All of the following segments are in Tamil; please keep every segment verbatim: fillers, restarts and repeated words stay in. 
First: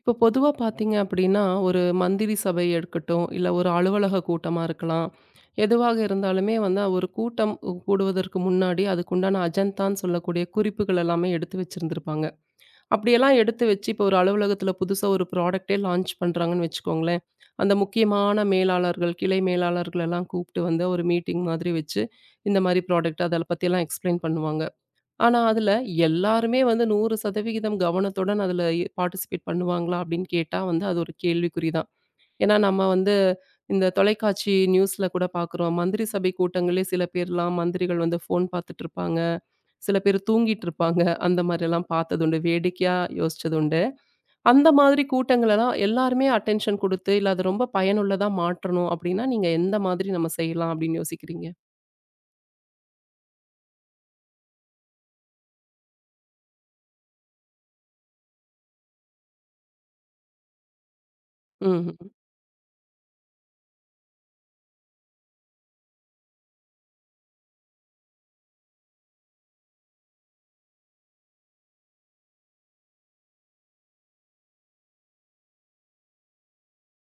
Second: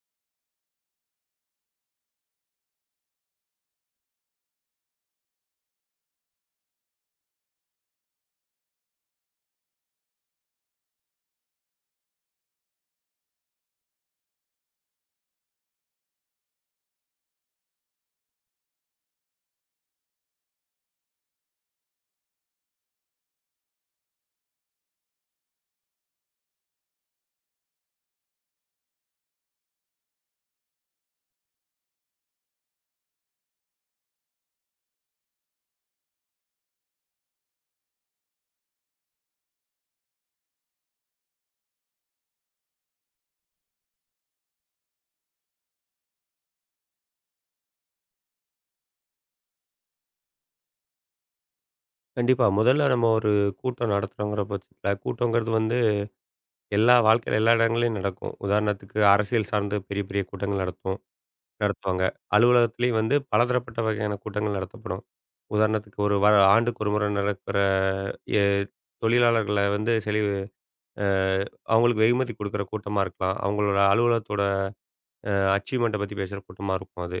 இப்போ பொதுவா பார்த்தீங்க அப்படின்னா, ஒரு மந்திரி சபை இருக்கட்டும், இல்ல ஒரு அலுவலக கூட்டமா இருக்கலாம். எதுவாக இருந்தாலுமே வந்து ஒரு கூட்டம் கூடுவதற்கு முன்னாடி அதுக்குண்டான அஜந்தான்னு சொல்லக்கூடிய குறிப்புகள் எல்லாமே எடுத்து வச்சிருந்திருப்பாங்க. அப்படியெல்லாம் எடுத்து வச்சு இப்போ ஒரு அலுவலகத்தில புதுசா ஒரு ப்ராடக்ட்டே லான்ச் பண்றாங்கன்னு வச்சுக்கோங்களேன். அந்த முக்கியமான மேலாளர்கள், கிளை மேலாளர்கள் எல்லாம் கூப்பிட்டு வந்து ஒரு மீட்டிங் மாதிரி வச்சு, இந்த மாரி ப்ராடக்ட் அத பத்தியெல்லாம் எக்ஸ்பிளைன் பண்ணுவாங்க. ஆனா, அதுல எல்லாருமே வந்து நூறு சதவீதம் கவனத்துடன் அதுல எ பார்ட்டிசிபேட் பண்ணுவாங்களா? அப்படின்னு கேட்டா வந்து அது ஒரு கேள்விக்குறி தான். ஏன்னா, நம்ம வந்து இந்த தொலைக்காட்சி நியூஸ்ல கூட பார்க்குறோம். மந்திரி சபை கூட்டங்களே சில பேர்லாம் மந்திரிகள் வந்து ஃபோன் பார்த்துட்டுருப்பாங்க. சில பேர் தூங்கிட்டுருப்பாங்க. அந்த மாரியெல்லாம் பார்த்ததுண்டு. வேடிக்கையா யோசிச்சதுண்டு. அந்த மாதிரி கூட்டங்களெல்லாம் எல்லாருமே அட்டென்ஷன் குடுத்து, இல்ல அது ரொம்ப பயனுள்ளதா மாற்றணும் அப்படின்னா, நீங்க எந்த மாதிரி நம்ம செய்யலாம் அப்படின்னு யோசிக்கிறீங்க? கண்டிப்பா. முதல்ல நம்ம ஒரு கூட்டம் நடத்துறோங்கிற பட்சத்தில, கூட்டங்கிறது வந்து எல்லா வாழ்க்கையில எல்லா இடங்கள்லயும் நடக்கும். உதாரணத்துக்கு அரசியல் சார்ந்த பெரிய, பெரிய கூட்டங்கள் நடத்துவோம் ம்ஹ்ம். நடத்துவாங்க. அலுவலகத்திலேயும் வந்து பலதரப்பட்ட வகையான கூட்டங்கள் நடத்தப்படும். உதாரணத்துக்கு ஒரு வ ஆண்டுக்கு ஒரு முறை நடக்கிற எ தொழிலாளர்கள வந்து செலி அ அவங்களுக்கு வெகுமதி குடுக்குற கூட்டமா இருக்கலாம். அவங்களோட அலுவலகத்தோட அச்சீவ்மெண்ட்ட பத்தி பேசுற கூட்டமா இருக்கும் அது.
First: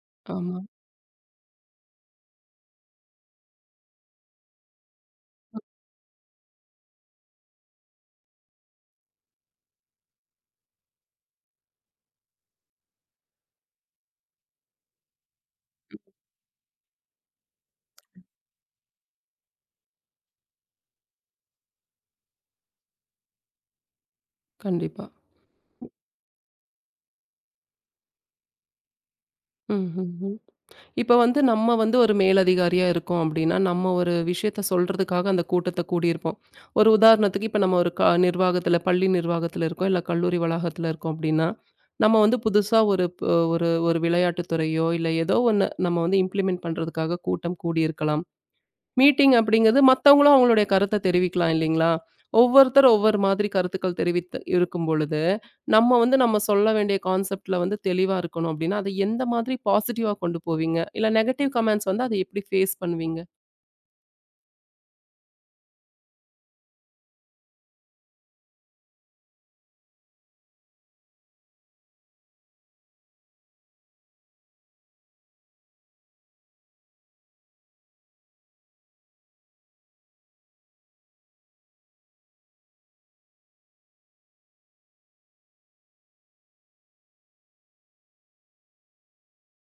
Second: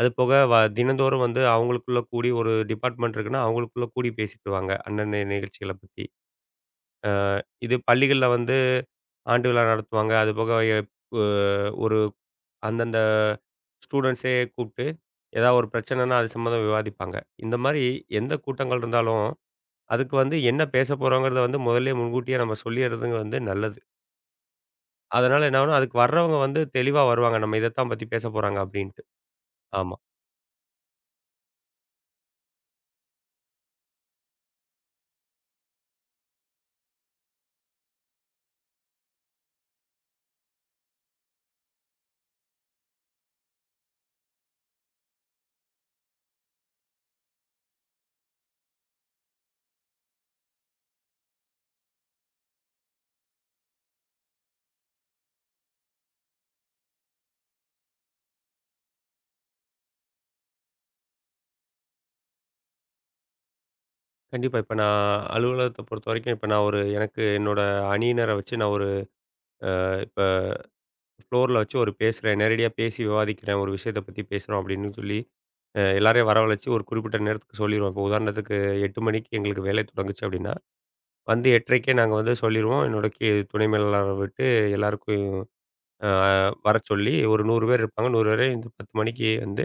அது போக வ ஆமா. தினந்தோறும் வந்து அவங்களுக்குள்ள கூடி ஒரு டிபார்ட்மெண்ட் இருக்குன்னா, அவங்களுக்குள்ள கூடி பேசிக்கிடுவாங்க. அன்னன்னைய நிகழ்ச்சிகள பத்தி. இது பள்ளிகள்ல வந்து ஆண்டு விழா நடத்துவாங்க. அதுபோக எப் அ ஒரு அந்தந்த ஸ்டூடண்ட்ஸே கூப்பிட்டு, ஏதாவது ஒரு பிரச்சனைன்னா அது சம்மந்தமா விவாதிப்பாங்க. இந்த மாரி எந்த கூட்டங்கள் இருந்தாலும், அதுக்கு வந்து என்ன பேச போறோங்கிறத வந்து முதல்லயே முன்கூட்டியே நம்ம சொல்லிர்றது வந்து நல்லது. கண்டிப்பா. அதனால என்ன ஆகும்னா, அதுக்கு வர்றவங்க வந்து தெளிவா வருவாங்க. நம்ம இதத்தான் பத்தி பேச போறாங்க அப்டின்ட்டு. ம். ஆமா. ம். இப்போ வந்து நம்ம வந்து ஒரு மேலதிகாரியா இருக்கோம் அப்படின்னா, நம்ம ஒரு விஷயத்த சொல்றதுக்காக அந்த கூட்டத்த கூடியிருப்போம். ஒரு உதாரணத்துக்கு இப்ப நம்ம ஒரு க நிர்வாகத்துல பள்ளி நிர்வாகத்துல இருக்கோம், இல்ல கல்லூரி வளாகத்துல இருக்கோம் அப்படின்னா, நம்ம வந்து புதுசா ஒரு ப ஒரு ஒரு விளையாட்டுத் துறையோ, இல்ல ஏதோ ஒண்ணு நம்ம வந்து இம்ப்ளிமெண்ட் பண்றதுக்காக கூட்டம் கூடியிருக்கலாம். மீட்டிங் அப்படிங்கிறது மத்தவங்களும் அவங்களுடைய கருத்த தெரிவிக்கலாம் இல்லைங்களா? ஒவ்வொருத்தர் ஒவ்வொரு மாதிரி கருத்துக்கள் தெரிவித்து இருக்கும் பொழுது, நம்ம வந்து நம்ம சொல்ல வேண்டிய கான்செப்ட்ல வந்து தெளிவா இருக்கணும் அப்படின்னா, அத எந்த மாதிரி பாசிட்டிவா கொண்டு போவீங்க? இல்ல நெகட்டிவ் கமெண்ட்ஸ் வந்து அத எப்படி ஃபேஸ் பண்ணுவீங்க? கண்டிப்பா. இப்ப நான் அலுவலகத்த பொறுத்தவரைக்கும், இப்ப நான் ஒரு எனக்கு என்னோட அணியினர வச்சு நான் ஒரு ஃப்ளோர்ல வச்சு ஒரு பேசுறேன். நேரடியா பேசி விவாதிக்கிறேன். ஒரு விஷயத்த பத்தி பேசுறோம் அப்படின்னு சொல்லி, அ எல்லாரையும் வரவழைச்சு ஒரு குறிப்பிட்ட நேரத்துக்கு சொல்லிருவோம். இப்போ உதாரணத்துக்கு எட்டு மணிக்கு எங்களுக்கு வேலை தொடங்குச்சு அப்படின்னா, வந்து 8:30க்கே நாங்க வந்து சொல்லிருவோம். என்னோட கி துணை மேலாளர விட்டு எல்லாருக்கும் அ வரச் சொல்லி ஒரு நூறு பேர் இருப்பாங்க. நூறு பேரையும் இந்த பத்து மணிக்கு வந்து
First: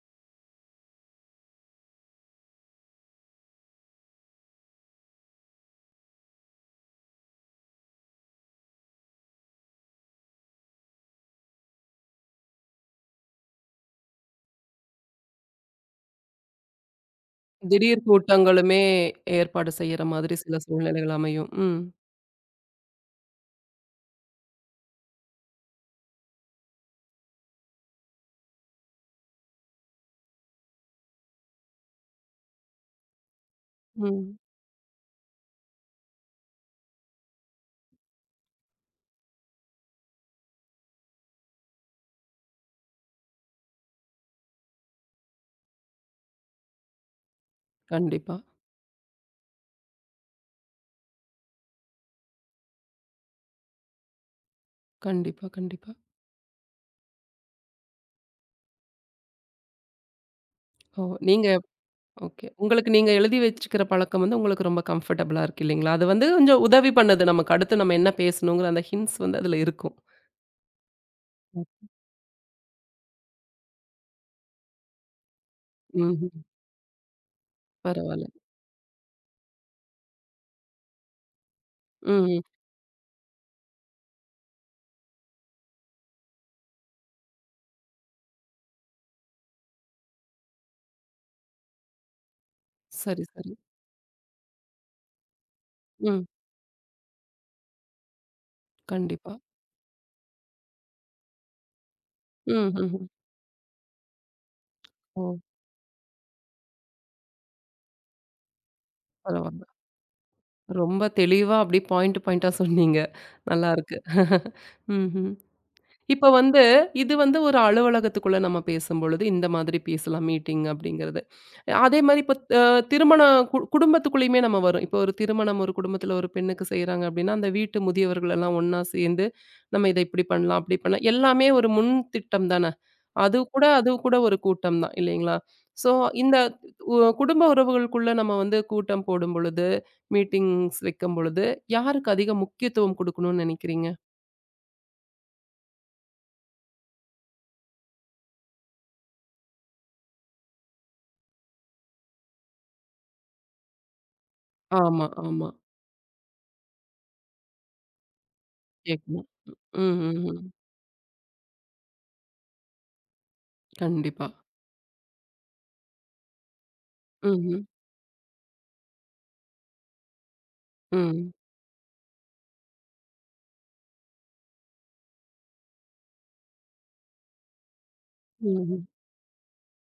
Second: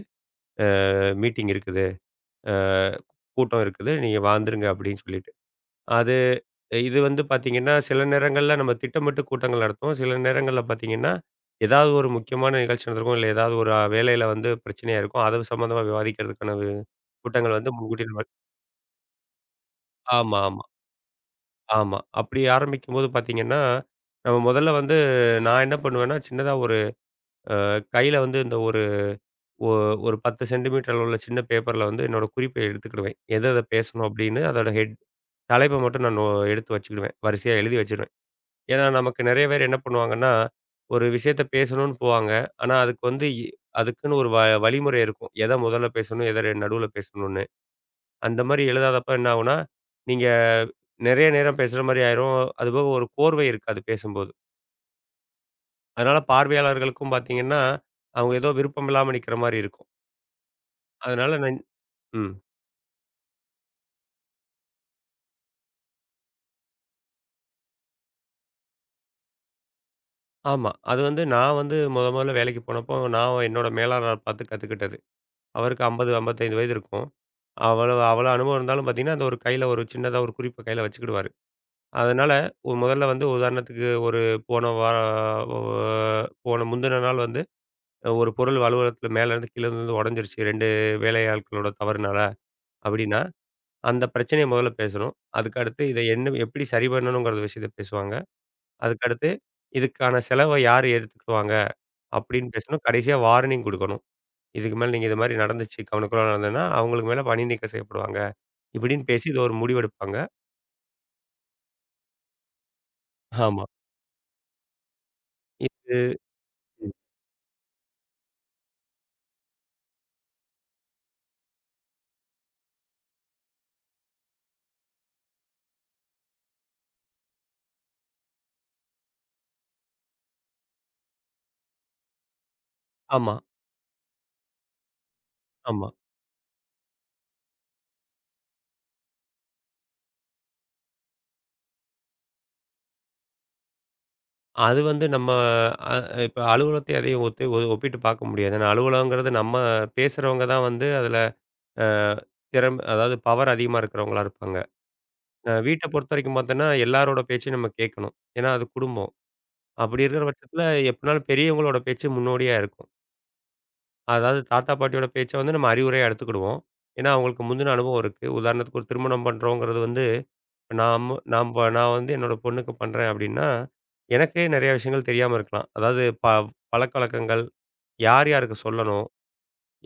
அ மீட்டிங் இருக்குது. அ கூட்டம் இருக்குது. நீங்க வந்துருங்க அப்படின்னு சொல்லி அது இது வந்து பார்த்தீங்கன்னா, சில நேரங்கள்ல நம்ம திட்டமிட்டு கூட்டங்கள் நடத்துவோம். சில நேரங்கள்ல பார்த்தீங்கன்னா, ஏதாவது ஒரு முக்கியமான நிகழ்ச்சி நடந்திருக்கும். இல்ல ஏதாவது ஒரு வேலையில வந்து பிரச்சனையா இருக்கும். அது சம்மந்தமா விவாதிக்கிறதுக்கான வே கூட்டங்கள் வந்து திடீர் முன்கூட்டியே நம்ம கூட்டங்களுமே ஏற்பாடு செய்யற மாதிரி ஆமா, சில ஆமா, சூழ்நிலைகள் அமையும். ம், ஆமா. அப்படி ஆரம்பிக்கும்போது பார்த்தீங்கன்னா, நம்ம முதல்ல வந்து நான் என்ன பண்ணுவேன்னா, சின்னதா ஒரு கையில வந்து இந்த ஒரு ஒ ஒரு பத்து சென்டிமீட்டர் அளவுள்ள சின்ன பேப்பர்ல வந்து என்னோட குறிப்பை எடுத்துக்கிடுவேன். எத எத பேசணும் ம். அப்படின்னு அதோட ஹெட் தலைப்ப மட்டும் நான் நோ எடுத்து வச்சுக்கிடுவேன். வரிசையா எழுதி வச்சிருவேன். ஏன்னா, நமக்கு நெறைய பேர் என்ன பண்ணுவாங்கன்னா, ஒரு விஷயத்த பேசணும்னு போவாங்க. ஆனா, அதுக்கு வந்து இ அதுக்குன்னு ஒரு வ வழிமுறை இருக்கும். எத முதல்ல பேசணும், எத நடுவுல பேசணும்னு. கண்டிப்பா, அந்த மாரி எழுதாதப்ப என்ன ஆகும்னா, நீங்க நெறைய நேரம் பேசுற மாரி ஆயிரும். அதுபோக ஒரு கோர்வை இருக்காது பேசும்போது. கண்டிப்பா, கண்டிப்பா. அதனால பார்வையாளர்களுக்கும் பார்த்தீங்கன்னா, அவங்க ஏதோ விருப்பம் இல்லாம நிக்கிற மாரி இருக்கும். ஓ! அதனால நீங்க நான் ம். ஓகே. உங்களுக்கு நீங்க எழுதி வச்சுக்கிற பழக்கம் வந்து உங்களுக்கு ரொம்ப கம்ஃபர்டபுளா இருக்கு இல்லைங்களா? அது வந்து கொஞ்சம் உதவி பண்ணுது. நமக்கு அடுத்து நம்ம என்ன பேசணுங்கிற அந்த ஹிண்ட்ஸ் வந்து அதுல இருக்கும். ஆமா. அது வந்து நான் ம். வந்து மொத மொதல்ல வேலைக்கு போனப்போ, நான் என்னோட மேலாளர பார்த்து கத்துக்கிட்டது. அவருக்கு ஐம்பது, ம்ஹ்ம். ஐம்பத்தி ஐந்து வயது இருக்கும். அவ்வளவு பரவால்ல. அவ்வளோ அனுபவம் இருந்தாலும் பார்த்தீங்கன்னா, அந்த ஒரு கையில ஒரு சின்னதா ஒரு குறிப்ப கையில வச்சுக்கிடுவாரு. அதனால ம், ம். ஒரு முதல்ல வந்து உதாரணத்துக்கு ஒரு போன வா ஒ போன முந்தின நாள் வந்து ஒரு பொருள் அலுவலகத்தில மேலேருந்து கீழ விழுந்து உடைஞ்சிருச்சு ரெண்டு வேலையாட்களோட தவறுனால அப்படின்னா, சரி, சரி. அந்த பிரச்சனைய முதல்ல பேசணும். அதுக்கடுத்து இத ம். என்ன எப்படி சரி பண்ணணுங்கிற விஷயத்த பேசுவாங்க. அதுக்கடுத்து கண்டிப்பா. இதுக்கான செலவ யார் ஏத்துக்குவாங்க அப்படின்னு ம், பேசணும். ம்ஹ்ம். கடைசியா வார்னிங் குடுக்கணும். இதுக்கு மேல நீங்க இது ஓ! மாரி நடந்துச்சு, கவனக்குறைவா நடந்ததுன்னா, அவங்களுக்கு மேல பணி நீக்கம் செய்யப்படுவாங்க. இப்படின்னு பேசி இது ஒரு பரவால்ல. முடிவெடுப்பாங்க. ரொம்ப தெளிவா அப்படியே பாயிண்ட் பாயிண்ட்டா சொன்னீங்க. ஆமா. நல்லா இருக்கு. ம்ஹ்ம். இது இப்ப வந்து இது வந்து ஒரு அலுவலகத்துக்குள்ள நம்ம பேசும்பொழுது, இந்த மாதிரி பேசலாம் மீட்டிங் அப்படிங்கிறது. அதே மாரி இப்ப அ திருமண கு குடும்பத்துக்குள்ளயுமே நம்ம வரும். இப்போ ஒரு திருமணம் ஒரு குடும்பத்துல ஒரு பெண்ணுக்கு செய்றாங்க அப்படின்னா, அந்த வீட்டு முதியவர்கள் எல்லாம் ஒண்ணா சேர்ந்து, நம்ம இத இப்படி பண்ணலாம், அப்படி பண்ணலாம். எல்லாமே ஒரு முன் திட்டம் தான. ஆமா, அது கூட அது கூட ஒரு கூட்டம் தான் இல்லைங்களா? ஆமா. ஸோ இந்த உ குடும்ப உறவுகளுக்குள்ள நம்ம வந்து கூட்டம் போடும் பொழுது, மீட்டிங்ஸ் வைக்கும் பொழுது, யாருக்கு அதிக முக்கியத்துவம் குடுக்கணும்னு நெனைக்கிறீங்க? அது வந்து நம்ம அ இப்ப அலுவலகத்தை எதையும் ஒத்து ஒ ஒப்பிட்டு பார்க்க முடியாது. ஏன்னா அலுவலகங்கிறது நம்ம பேசுறவங்க தான் வந்து அதில அ திறம் அதாவது பவர் அதிகமா இருக்கிறவங்களா இருப்பாங்க. ஆமா, ஆமா. அ வீட்ட பொறுத்தவரைக்கும் பார்த்தோன்னா, எல்லாரோட பேச்சையும் நம்ம கேட்கணும். ஏன்னா அது குடும்பம். கேட்கணும். ம், அப்படி ம், இருக்கிற ம். பட்சத்தில எப்படினாலும் பெரியவங்களோட பேச்சு முன்னோடியா இருக்கும். கண்டிப்பா. அதாவது தாத்தா, பாட்டியோட பேச்ச வந்து நம்ம அறிவுரையா எடுத்துக்கிடுவோம். ஏன்னா, அவங்களுக்கு ம்ஹ்ம். முந்தின அனுபவம் இருக்கு. உதாரணத்துக்கு ஒரு திருமணம் பண்றோங்கிறது வந்து ம். நாம ம். நாம் ப- நான் வந்து என்னோட பொண்ணுக்கு பண்றேன் அப்டின்னா, எனக்கே நெறைய விஷயங்கள் தெரியாம இருக்கலாம். அதாவது ப பழக்கவழக்கங்கள், யார் யாருக்கு ம், ம். சொல்லணும்?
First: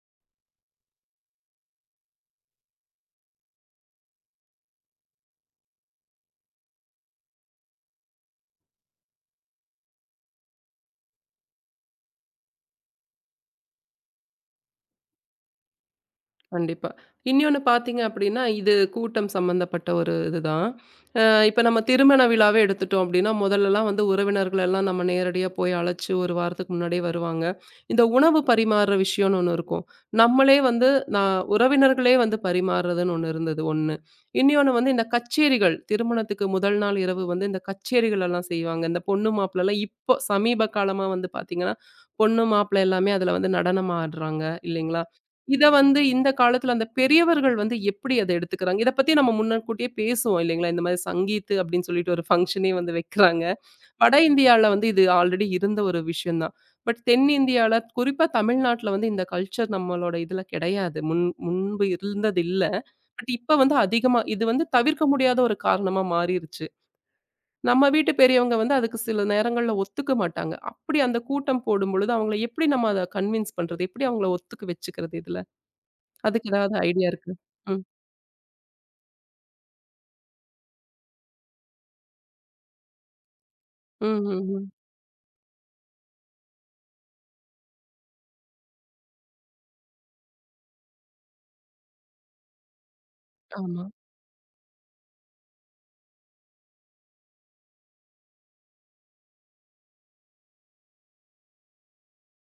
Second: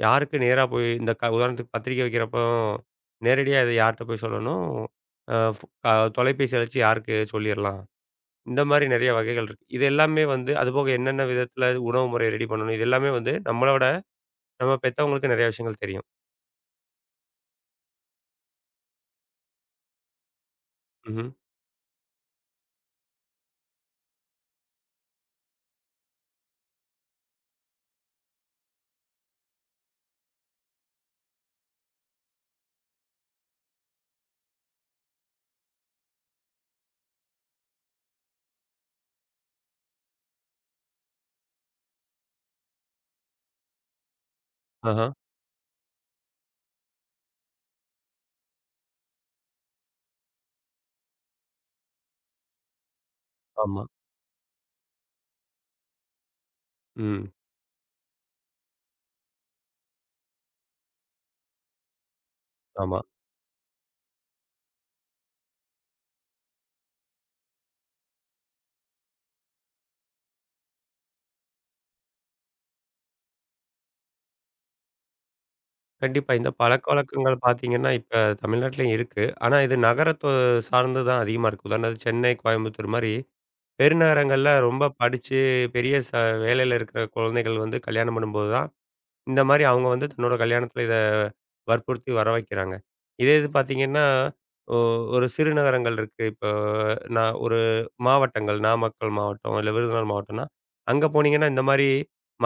யாருக்கு நேரா போய் இந்த க உதாரணத்துக்கு பத்திரிக்கை வைக்கிறப்போ, நேரடியா இத யார்ட்ட போய் சொல்லணும்? அ ஃபோ அ தொலைபேசி அழைச்சு யாருக்கு சொல்லிர்லாம்? இந்த மாரி நெறைய வகைகள் இருக்கு. இது எல்லாமே வந்து அதுபோக என்னென்ன விதத்தில உணவு முறைய ரெடி பண்ணணும்? இது எல்லாமே வந்து நம்மளோட நம்ம பெத்தவங்களுக்கு நெறைய விஷயங்கள் தெரியும். கண்டிப்பா. இன்னொன்னு பார்த்தீங்க அப்படின்னா, இது கூட்டம் சம்மந்தப்பட்ட ஒரு இதுதான். அ ம்ஹ்ம். இப்ப நம்ம திருமண விழாவே எடுத்துட்டோம் அப்படின்னா, முதல்லலாம் வந்து உறவினர்களெல்லாம் நம்ம நேரடியா போய் அழைச்சு ஒரு வாரத்துக்கு முன்னாடியே வருவாங்க. இந்த உணவு பரிமாறுற விஷயம்னு ஒண்ணு இருக்கும். நம்மளே வந்து நான் உறவினர்களே வந்து பரிமாறுறதுன்னு ஒண்ணு இருந்தது ஒன்று. இன்னொன்னு வந்து இந்த கச்சேரிகள், திருமணத்துக்கு முதல் நாள் இரவு வந்து இந்த கச்சேரிகள் எல்லாம் செய்வாங்க. இந்த பொண்ணு மாப்பிள்ளைலாம் இப்போ சமீப காலமா வந்து பார்த்தீங்கன்னா, பொண்ணு மாப்பிள்ளை எல்லாமே அதுல வந்து நடனம் ஆடுறாங்க இல்லைங்களா? ஆஹா. இத வந்து இந்த காலத்துல அந்த பெரியவர்கள் வந்து எப்படி அத எடுத்துக்கிறாங்க? இத பத்தி நம்ம முன்னக்கூட்டியே பேசுவோம் இல்லைங்களா? இந்த மாரி சங்கீத் அப்படின்னு சொல்லிட்டு ஒரு ஃபங்ஷனே வந்து வைக்கிறாங்க. ஆமா. வட இந்தியால வந்து இது ஆல்ரெடி இருந்த ஒரு விஷயம் தான். பட் ம். தென்னிந்தியால குறிப்பா தமிழ்நாட்டுல வந்து இந்த கல்ச்சர் நம்மளோட இதுல கிடையாது. முன் முன்பு இருந்தது இல்ல. ஆமா. பட் இப்ப வந்து அதிகமா இது வந்து தவிர்க்க முடியாத ஒரு காரணமா மாறிருச்சு. நம்ம வீட்டு பெரியவங்க வந்து அதுக்கு சில நேரங்கள்ல ஒத்துக்க மாட்டாங்க. அப்படி அந்த கூட்டம் போடும்பொழுது அவங்கள எப்படி நம்ம அத கன்வின்ஸ் பண்றது? எப்படி அவங்கள ஒத்துக்க வச்சுக்கிறது இதுல? கண்டிப்பா. இந்த அதுக்கு ஏதாவது ஐடியா பழக்கவழக்கங்கள் இருக்கா? ம். பார்த்தீங்கன்னா, இப்ப தமிழ்நாட்டிலயும் இருக்கு. ஆனா இது நகரத்த சார்ந்து தான் அதிகமா இருக்கு. உதாரணத்துக்கு சென்னை, கோயம்புத்தூர் மாரி ம், பெருநகரங்கள்ல ம், ம். ரொம்ப படிச்சு பெரிய ச வேலையில இருக்கிற குழந்தைகள் வந்து கல்யாணம் பண்ணும்போது தான் இந்த மாரி அவங்க வந்து தன்னோட கல்யாணத்தில இத வற்புறுத்தி வர வைக்கிறாங்க. இதே இது ஆமா. பார்த்தீங்கன்னா, ஒ ஒரு சிறு நகரங்கள் இருக்கு. இப்போ நான் ஒரு மாவட்டங்கள், நாமக்கல் மாவட்டம், இல்ல விருதுநகர் மாவட்டம்னா, அங்க போனீங்கன்னா இந்த மாரி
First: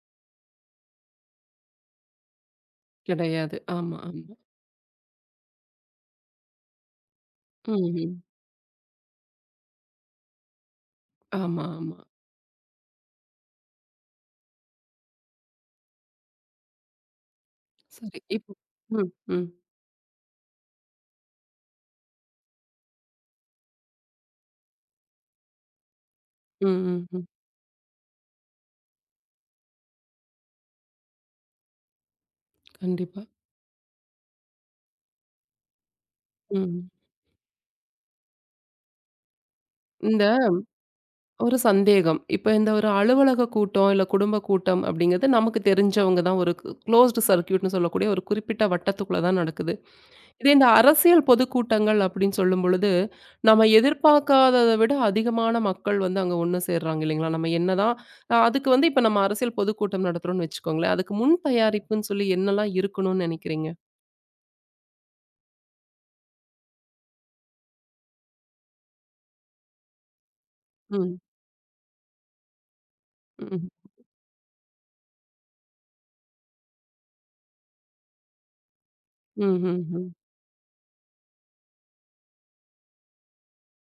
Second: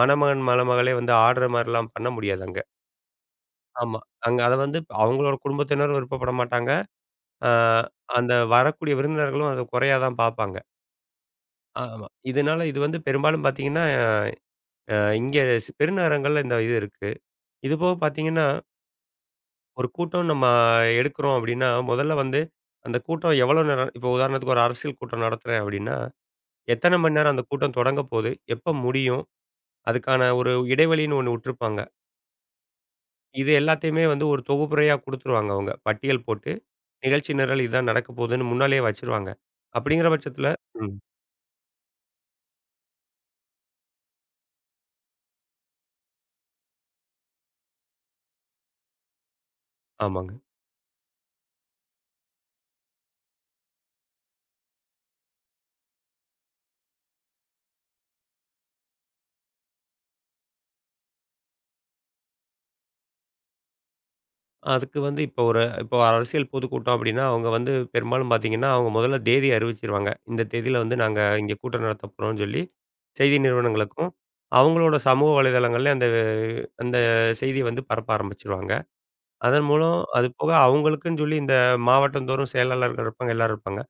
மணமகன், மணமகளே வந்து ஆடுற மாரிலாம் பண்ண முடியாது அங்க. கிடையாது. ஆமா. ஆமா, ஆமா. அங்க அத வந்து அவங்களோட குடும்பத்தினரும் விருப்பப்பட மாட்டாங்க. ஆ ம், ம். அந்த வரக்கூடிய விருந்தினர்களும் அத குறையா தான் பார்ப்பாங்க. ஆமா, ஆமா. ஆமா. இதனால இது வந்து பெரும்பாலும் பார்த்தீங்கன்னா, அ இங்க ஸ் பெருநகரங்கள்ல இந்த இது இருக்கு. இதுபோக சரி. பார்த்தீங்கன்னா இப்போ ம், ம். ஒரு கூட்டம் நம்ம எடுக்கிறோம் அப்படின்னா, முதல்ல வந்து அந்த கூட்டம் எவ்வளோ நேரம் இப்போ உதாரணத்துக்கு ஒரு அரசியல் கூட்டம் நடத்துறேன் அப்படின்னா, ம், எத்தன ம், மணி ம். நேரம் அந்த கூட்டம் தொடங்க போது, எப்ப முடியும், அதுக்கான ஒரு இடைவெளின்னு ஒண்ணு விட்டுருப்பாங்க. கண்டிப்பா. இது எல்லாத்தையுமே வந்து ஒரு தொகுப்புரையா குடுத்துருவாங்க அவங்க. பட்டியல் போட்டு, ம். நிகழ்ச்சி நிரல் இதான் நடக்க போகுதுன்னு முன்னாலயே வச்சுருவாங்க. அப்படிங்கிற இந்த பட்சத்தில ம். ஒரு சந்தேகம். இப்ப இந்த ஒரு அலுவலக கூட்டம், இல்ல குடும்ப கூட்டம் அப்படிங்கிறது நமக்கு தெரிஞ்சவங்க தான். ஒரு க்ளோஸ்டு சர்க்யூட்ன்னு சொல்லக்கூடிய ஒரு குறிப்பிட்ட வட்டத்துக்குள்ள தான் நடக்குது. ஆமாங்க. இதே இந்த அரசியல் பொதுக்கூட்டங்கள் அப்படின்னு சொல்லும் பொழுது, நம்ம எதிர்பார்க்காதத விட அதிகமான மக்கள் வந்து அங்க ஒண்ணு சேர்றாங்க இல்லைங்களா? நம்ம என்னதான் அ அதுக்கு வந்து இப்ப நம்ம அரசியல் பொதுக்கூட்டம் நடத்துறோம்னு வச்சுக்கோங்களேன். அதுக்கு முன் தயாரிப்புன்னு சொல்லி என்னலாம் இருக்கணும்னு நெனைக்கிறீங்க? அதுக்கு வந்து இப்போ ஒரு இப்போ அரசியல் பொதுக்கூட்டம் அப்படின்னா, அவங்க வந்து பெரும்பாலும் பார்த்தீங்கன்னா, அவங்க முதல்ல தேதி அறிவிச்சிருவாங்க. இந்த தேதியில வந்து ம். நாங்க இங்க கூட்டம் நடத்த போறோம்னு சொல்லி, செய்தி ம். நிறுவனங்களுக்கும், அவங்களோட சமூக வலைதளங்கள்ல அந்த அந்த செய்திய வந்து பரப்ப ஆரம்பிச்சுருவாங்க. அதன் ம்ஹ்ஹ்ம். மூலம் அது போக அவங்களுக்குன்னு சொல்லி இந்த மாவட்டந்தோறும் செயலாளர்கள் இருப்பாங்க, எல்லாரும் இருப்பாங்க.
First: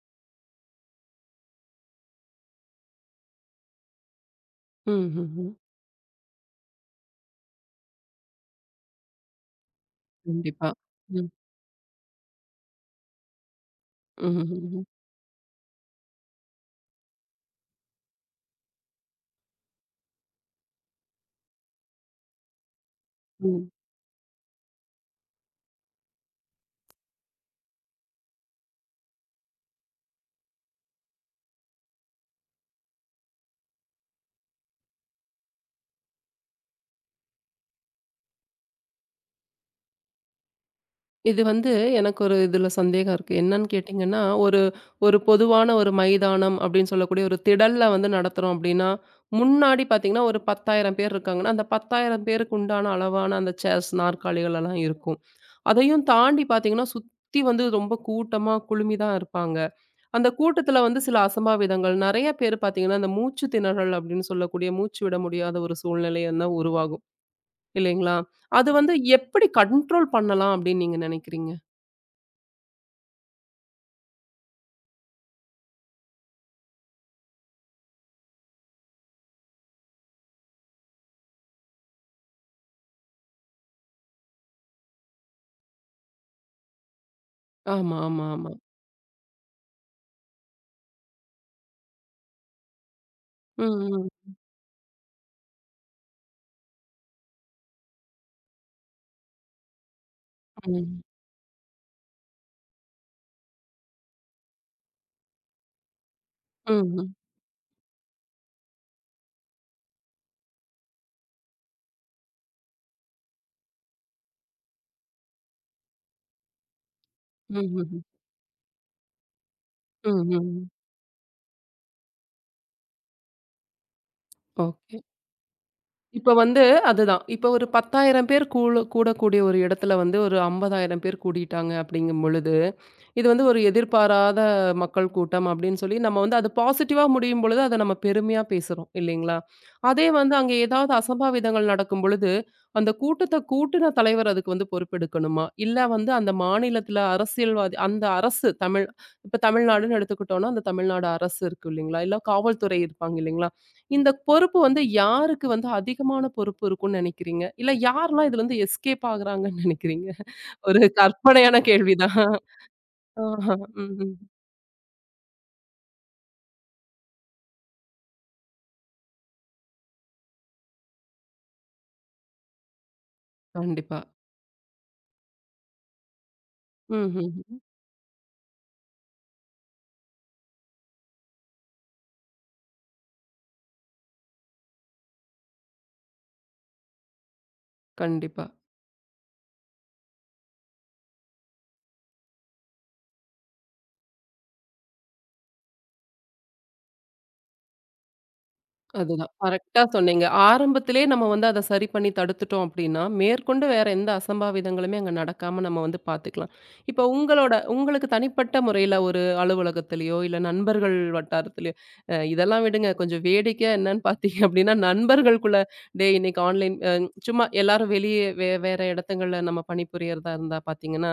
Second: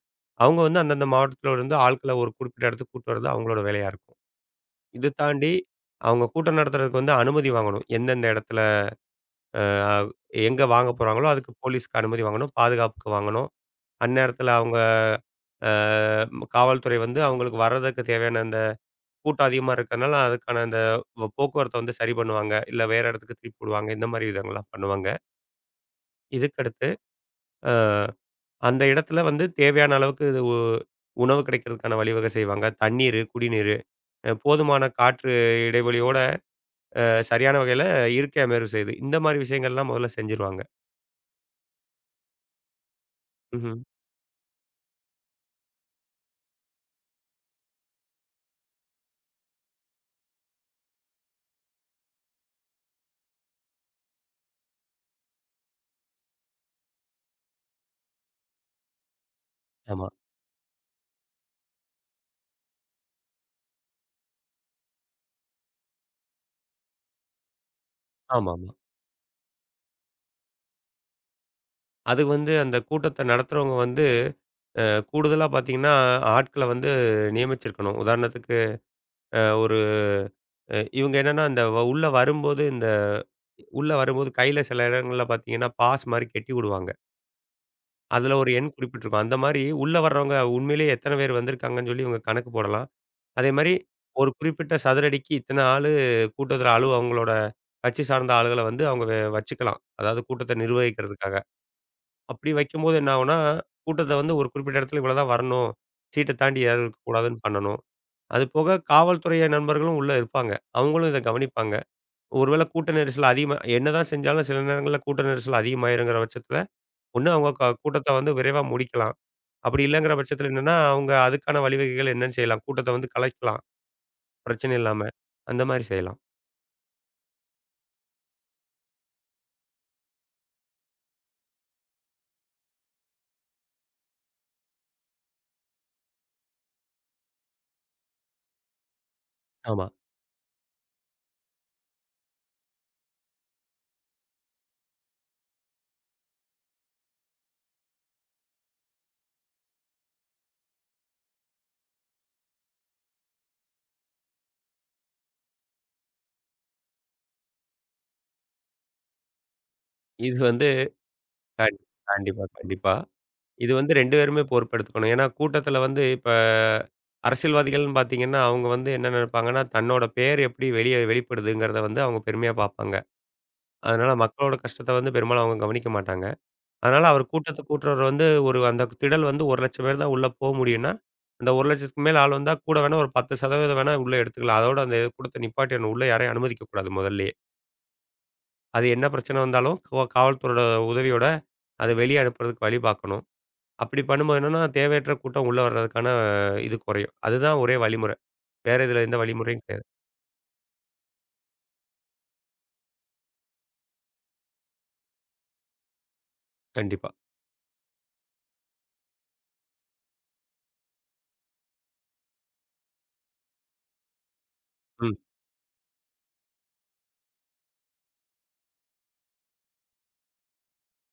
அவங்க வந்து அந்தந்த மாவட்டத்தில இருந்து ஆட்கள ஒரு குறிப்பிட்ட இடத்துக்கு கூட்டு வர்றது அவங்களோட வேலையா இருக்கும். இது ம்ஹ்ஹ்ம். தாண்டி அவங்க கூட்டம் நடத்துறதுக்கு வந்து அனுமதி வாங்கணும். எந்தெந்த இடத்துல அ எங்க கண்டிப்பா. வாங்க போறாங்களோ, ம். அதுக்கு போலீஸ்க்கு அனுமதி வாங்கணும். பாதுகாப்புக்கு வாங்கணும். அந்நேரத்தில ம்ஹ்ஹ்ம். அவங்க ம். அ காவல்துறை வந்து அவங்களுக்கு வர்றதுக்கு தேவையான அந்த கூட்டம் அதிகமா இருக்கிறனால, அதுக்கான அந்த வ போக்குவரத்த வந்து சரி பண்ணுவாங்க. இல்ல வேற இடத்துக்கு ம் திருப்பி விடுவாங்க. இந்த மாரி இதெல்லாம் பண்ணுவாங்க. இதுக்கடுத்து அ அந்த இடத்துல வந்து தேவையான அளவுக்கு இது உ உணவு கிடைக்கிறதுக்கான வழிவகை செய்வாங்க. தண்ணீரு, குடிநீரு, அ போதுமான காற்று இடைவெளியோட அ சரியான வகையில இருக்கை அமைவு செய்து. இந்த மாரி விஷயங்கள்லாம் முதல்ல செஞ்சுருவாங்க. இது வந்து எனக்கு ஒரு இதுல சந்தேகம் இருக்கு. என்னன்னு ம்ஹ்ம். கேட்டீங்கன்னா, ஒரு ஒரு பொதுவான ஒரு மைதானம் அப்படின்னு சொல்லக்கூடிய ஒரு திடல்ல வந்து நடத்துறோம் அப்படின்னா, முன்னாடி பார்த்தீங்கன்னா, ஒரு பத்தாயிரம் பேர் இருக்காங்கன்னா, அந்த பத்தாயிரம் பேருக்கு உண்டான அளவான அந்த சேர்ஸ், நாற்காலிகள் எல்லாம் இருக்கும். அதையும் தாண்டி பார்த்தீங்கன்னா, சுத்தி வந்து ரொம்ப கூட்டமா குழுமி தான் இருப்பாங்க. ஆமா. அந்த கூட்டத்துல வந்து சில அசம்பாவிதங்கள் நெறைய பேர் பார்த்தீங்கன்னா, அந்த மூச்சு திணறல் அப்படின்னு சொல்லக்கூடிய மூச்சு விட முடியாத ஒரு சூழ்நிலை என்ன உருவாகும் இல்லைங்களா? அது ஆமாமா. வந்து எப்படி கண்ட்ரோல் பண்ணலாம் அப்படின்னு நீங்க நினைக்கிறீங்க? அது வந்து அந்த கூட்டத்த நடத்துறவங்க வந்து அ கூடுதலா பார்த்தீங்கன்னா, ஆட்கள வந்து நியமிச்சிருக்கணும். உதாரணத்துக்கு அ ஒரு அ இவங்க என்னன்னா, இந்த வ உள்ள வரும்போது இந்த உள்ள வரும்போது கையில சில இடங்கள்ல பார்த்தீங்கன்னா, பாஸ் மாரி கட்டி உடுவாங்க. ஆமா, ஆமா, அதுல ஒரு ஆமா. எண் குறிப்பிட்டிருக்கும். அந்த மாரி உள்ள வர்றவங்க உண்மையிலேயே எத்தன பேர் வந்திருக்காங்கன்னு சொல்லி இவங்க கணக்கு போடலாம். அதே மாரி ம், ம், ஒரு குறிப்பிட்ட சதுர அடிக்கு இத்தன ஆளு கூட்டத்தில அலு அவங்களோட கட்சி சார்ந்த ஆளுகள வந்து அவங்க வ வச்சுக்கலாம். அதாவது கூட்டத்த ம். நிர்வகிக்கிறதுக்காக. அப்படி வைக்கும்போது என்ன ஆகும்னா, கூட்டத்த வந்து ஒரு குறிப்பிட்ட இடத்துல இவ்வளோதான் வரணும். சீட்ட தாண்டி யாரும் ம்ஹ்ம். இருக்கக்கூடாதுன்னு பண்ணணும். அது போக காவல்துறைய நண்பர்களும் உள்ள இருப்பாங்க. அவங்களும் இத கவனிப்பாங்க. ஒருவேளை கூட்ட நெரிசல் அதிகமா என்னதான் செஞ்சாலும் சில நேரங்கள்ல கூட்ட நெரிசல் அதிகமாயிருங்கிற பட்சத்துல, ஒண்ணு அவங்க க ம்ஹ்ம். கூட்டத்த வந்து விரைவா முடிக்கலாம். அப்படி இல்லங்கிற பட்சத்துல ம்ஹ்ம். என்னன்னா, அவங்க அதுக்கான வழிவகைகள் என்னன்னு செய்யலாம். கூட்டத்த வந்து கலைக்கலாம். பிரச்சனை ஓகே. இல்லாம. அந்த மாரி செய்யலாம். இப்ப வந்து அதுதான். இப்ப ஒரு பத்தாயிரம் பேர் கூள கூடக்கூடிய ஒரு இடத்துல வந்து ஒரு ஐம்பதாயிரம் பேர் கூடிட்டாங்க அப்படிங்கும் பொழுது இது வந்து ஒரு எதிர்பாராத மக்கள் கூட்டம் அப்படின்னு சொல்லி நம்ம வந்து அது பாசிட்டிவா முடியும் பொழுது அதை நம்ம பெருமையா பேசுறோம் இல்லைங்களா? ஆமா. அதே வந்து அங்க ஏதாவது அசம்பாவிதங்கள் நடக்கும் பொழுது, அந்த கூட்டத்த கூட்டுன தலைவர் அதுக்கு வந்து பொறுப்பெடுக்கணுமா? இல்ல வந்து அந்த மாநிலத்தில அரசியல்வாதி அந்த அரசு தமிழ் இப்ப தமிழ்நாடுன்னு எடுத்துக்கிட்டோம்னா, அந்த தமிழ்நாடு அரசு இருக்கு இல்லைங்களா? இல்ல காவல்துறை இருப்பாங்க இல்லைங்களா? இந்த பொறுப்பு வந்து யாருக்கு வந்து அதிகமான பொறுப்பு இருக்கும்னு நினைக்கிறீங்க? இல்ல யாரெல்லாம் இதுலருந்து எஸ்கேப் ஆகுறாங்கன்னு நினைக்கிறீங்க? இது வந்து ஒரு கற்பனையான கண் கேள்விதான். கண்டிப்பா, கண்டிப்பா. ஆஹா. இது வந்து ம்ஹ்ம். ரெண்டு பேருமே பொறுப்பெடுத்துக்கணும். ஏன்னா கூட்டத்தில வந்து இப்ப அரசியல்வாதிகள்னு பார்த்தீங்கன்னா, அவங்க வந்து என்ன நினைப்பாங்கன்னா, தன்னோட பேர் எப்படி வெளிய வெளிப்படுதுங்கிறத வந்து அவங்க பெருமையா பார்ப்பாங்க. கண்டிப்பா. அதனால மக்களோட கஷ்டத்த வந்து பெரும்பாலும் அவங்க கவனிக்க மாட்டாங்க. அதனால அவர் ம்ஹ்ம். கூட்டத்த கூட்டுறவர் வந்து ஒரு அந்த திடல் வந்து ஒரு லட்சம் பேர் தான் உள்ள போ முடியும்னா, அந்த ஒரு லட்சத்துக்கு மேல ஆள் வந்தா கூட வேணா ஒரு பத்து சதவீதம் வேணா உள்ள எடுத்துக்கலாம். அதோட அந்த கூட்டத்த நிப்பாட்டிறணும். உள்ள யாரையும் அனுமதிக்கக்கூடாது முதல்லயே. கண்டிப்பா. அது என்ன பிரச்சனை வந்தாலும் கோ காவல்துறையோட உதவியோட அத வெளிய அனுப்புறதுக்கு வழி பார்க்கணும். அப்படி பண்ணும்போது என்னன்னா, தேவையற்ற கூட்டம் உள்ள வர்றதுக்கான இது குறையும். அதுதான் ஒரே வழிமுறை. வேற இதுல எந்த அதுதான். வழிமுறையும் கரெக்ட்டா கிடையாது. சொன்னீங்க. ஆரம்பத்திலேயே நம்ம வந்து அத சரி பண்ணி தடுத்துட்டோம் அப்டின்னா, மேற்கொண்டு வேற எந்த அசம்பாவிதங்களுமே அங்க நடக்காம நம்ம வந்து பார்த்துக்கலாம். இப்ப கண்டிப்பா. உங்களோட உங்களுக்கு தனிப்பட்ட முறையில ஒரு அலுவலகத்திலயோ, இல்ல நண்பர்கள் வட்டாரத்திலயோ, அ இதெல்லாம் விடுங்க. கொஞ்சம் வேடிக்கையா என்னன்னு பார்த்தீங்க அப்டின்னா, ம். நண்பர்களுக்குள்ள டேய் இன்னைக்கு ஆன்லைன் அ சும்மா எல்லாரும் வெளியே வே வேற இடத்துங்கள்ல நம்ம பணிபுரியறதா இருந்தா பார்த்தீங்கன்னா,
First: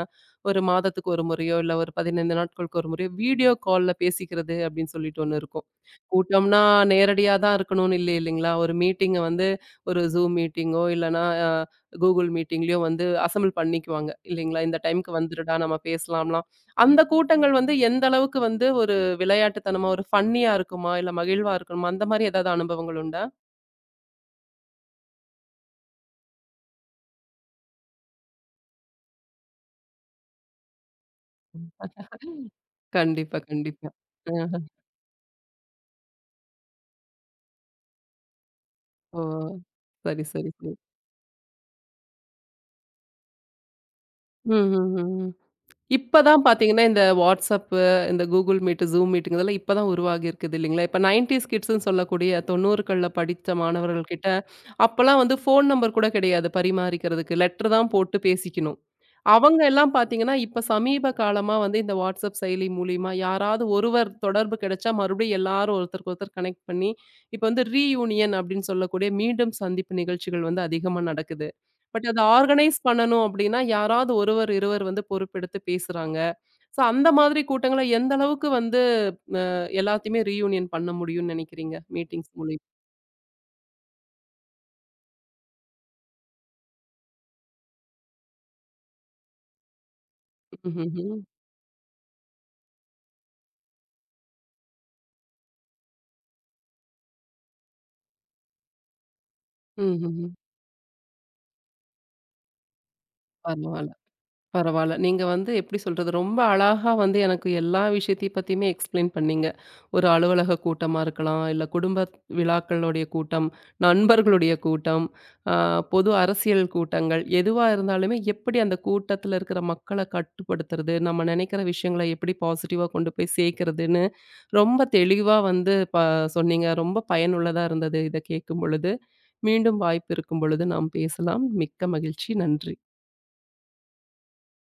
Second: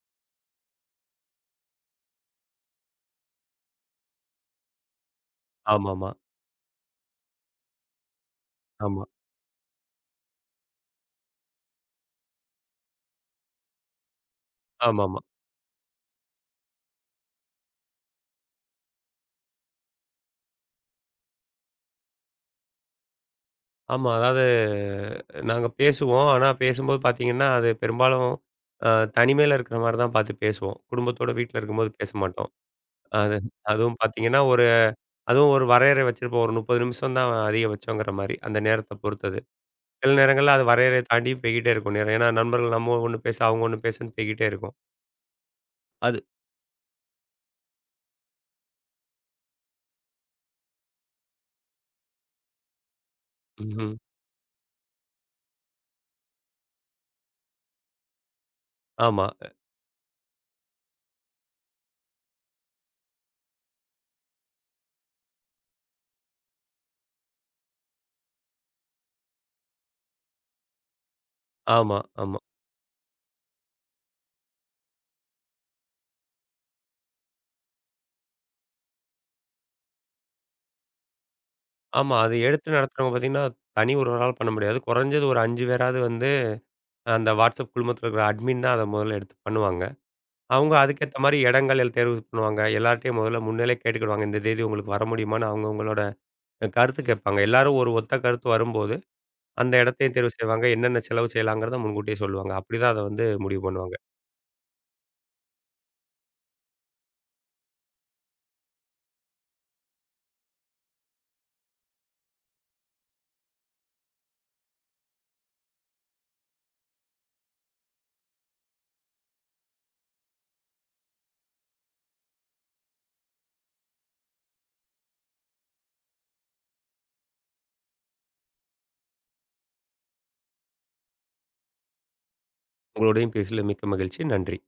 ஒரு மாதத்துக்கு ஒரு முறையோ, இல்ல ஒரு பதினைந்து நாட்களுக்கு ஒரு முறையோ வீடியோ கால்ல பேசிக்கிறது அப்டின்னு சொல்லிட்டு ஒண்ணு இருக்கும். ஆமாமா. கூட்டம்னா நேரடியா தான் இருக்கணும்னு இல்ல இல்லைங்களா? ஒரு ஆமா. மீட்டிங்க வந்து ஒரு Zoom மீட்டிங்கோ இல்லன்னா அ Google மீட்டிங்லயோ வந்து அசெம்பிள் பண்ணிக்குவாங்க இல்லைங்களா? இந்த ஆமாமா. டைம்க்கு ஆமா. ஆமா வந்துருடா நம்ம பேசலாம்லாம். அந்த கூட்டங்கள் வந்து எந்த அளவுக்கு வந்து ஒரு விளையாட்டுத்தனமா, ஒரு ஃபன்னியா இருக்குமா? இல்ல மகிழ்வா இருக்குமா? அந்த மாரி ஏதாவது அனுபவங்கள் உண்டா? ஆமா அதாவது நாங்க பேசுவோம். ஆனா பேசும்போது பார்த்தீங்கன்னா, அது பெரும்பாலும் அ தனிமையில இருக்கிற மாரி தான் பார்த்து பேசுவோம். குடும்பத்தோட வீட்ல இருக்கும்போது பேச மாட்டோம். அது கண்டிப்பா, கண்டிப்பா. அதுவும் பார்த்தீங்கன்னா, ஒரு ஆஹ. அதுவும் ஒரு வரையறை வச்சிருப்போம். ஒரு முப்பது நிமிஷம் தான் அதிகபட்சங்கிற மாரி. அந்த நேரத்த ஓ! பொறுத்தது. சில சரி, சரி, நேரங்கள்ல அது சரி. வரையறைய தாண்டியும் போய்க்கிட்டே இருக்கும் நேரம். ஏன்னா நண்பர்கள் நம்ம ஒண்ணு பேச, அவங்க ஒண்ணு பேசன்னு போய்க்கிட்டே ம், இருக்கும். ம், ம், ம். அது இப்ப தான் பார்த்தீங்கன்னா, இந்த WhatsApp, இந்த Google Meet, Zoom மீட்டிங் இதெல்லாம் இப்ப தான் உருவாகி இருக்குது இல்லைங்களா? இப்ப 90ஸ் கிட்ஸ்ன்னு சொல்லக்கூடிய 90கள்ல படித்த ம்ஹ்ம். மாணவர்கள் கிட்ட, அப்பலாம் வந்து ஃபோன் நம்பர் கூட கிடையாது பரிமாறிக்கிறதுக்கு. லெட்டர் தான் போட்டு பேசிக்கணும். ஆமா. அ அவங்க எல்லாம் பார்த்தீங்கன்னா, இப்ப சமீப காலமா வந்து இந்த வாட்ஸ்அப் செயலி மூலியமா யாராவது ஒருவர் தொடர்பு கிடைச்சா, மறுபடியும் எல்லாரும் ஒருத்தருக்கு ஒருத்தர் கனெக்ட் பண்ணி, இப்ப வந்து ரீயூனியன் அப்படின்னு சொல்லக்கூடிய மீண்டும் சந்திப்பு நிகழ்ச்சிகள் வந்து அதிகமா நடக்குது. ஆமா, பட் அத ஆமா, ஆர்கனைஸ் பண்ணணும் அப்படின்னா, யாராவது ஒருவர், இருவர் வந்து பொறுப்பெடுத்து பேசுறாங்க. ஸோ அந்த மாதிரி கூட்டங்கள எந்த அளவுக்கு வந்து அஹ், எல்லாத்தையுமே ரீயூனியன் பண்ண முடியும்னு நினைக்கிறீங்க? ஆமா. மீட்டிங்ஸ் அது மூலியம். எடுத்து நடத்துறவங்க பார்த்தீங்கன்னா, தனி ஒருவரால் பண்ண முடியாது. குறைஞ்சது ஒரு ஐந்து பேராவது வந்து, அந்த WhatsApp குழுமத்தில இருக்கிற அட்மின் தான் அத முதல்ல எடுத்து பண்ணுவாங்க. அவங்க ம்ஹ்ஹ்ம். அதுக்கேத்த மாரி இடங்கள் எல் தேர்வு பண்ணுவாங்க. எல்லார்ட்டயும் முதல்ல முன்னாலே கேட்டுக்கிடுவாங்க. இந்த தேதி உங்களுக்கு வர முடியுமான்னு அவங்கவங்களோட அ கருத்து கேட்பாங்க. எல்லாரும் ஒரு ஒத்த கருத்து வரும்போது, அந்த இடத்தையும் ம்ஹ்ஹ்ம். தேர்வு செய்வாங்க. என்னென்ன செலவு செய்யலாங்கிறத முன்கூட்டியே சொல்லுவாங்க. அப்படிதான் அத வந்து முடிவு பரவால்ல. பண்ணுவாங்க. பரவால்ல. நீங்க வந்து எப்படி சொல்றது? ரொம்ப அழகா வந்து எனக்கு எல்லா விஷயத்தையும் பத்தியுமே எக்ஸ்பிளைன் பண்ணீங்க. ஒரு அலுவலக கூட்டமா இருக்கலாம், இல்ல குடும்ப விழாக்களுடைய கூட்டம், நண்பர்களுடைய கூட்டம், அ பொது அரசியல் கூட்டங்கள், எதுவா இருந்தாலுமே எப்படி அந்த கூட்டத்துல இருக்கிற மக்கள கட்டுப்படுத்துறது, நம்ம நினைக்கிற விஷயங்கள எப்படி பாசிட்டிவா கொண்டு போய் சேர்க்கிறதுன்னு ரொம்ப தெளிவா வந்து ப சொன்னீங்க. ரொம்ப பயனுள்ளதா இருந்தது இத கேட்கும் பொழுது. மீண்டும் வாய்ப்பு இருக்கும் பொழுது நாம் பேசலாம். மிக்க மகிழ்ச்சி. நன்றி. உங்களோடையும் பேசியதில மிக்க மகிழ்ச்சி. நன்றி.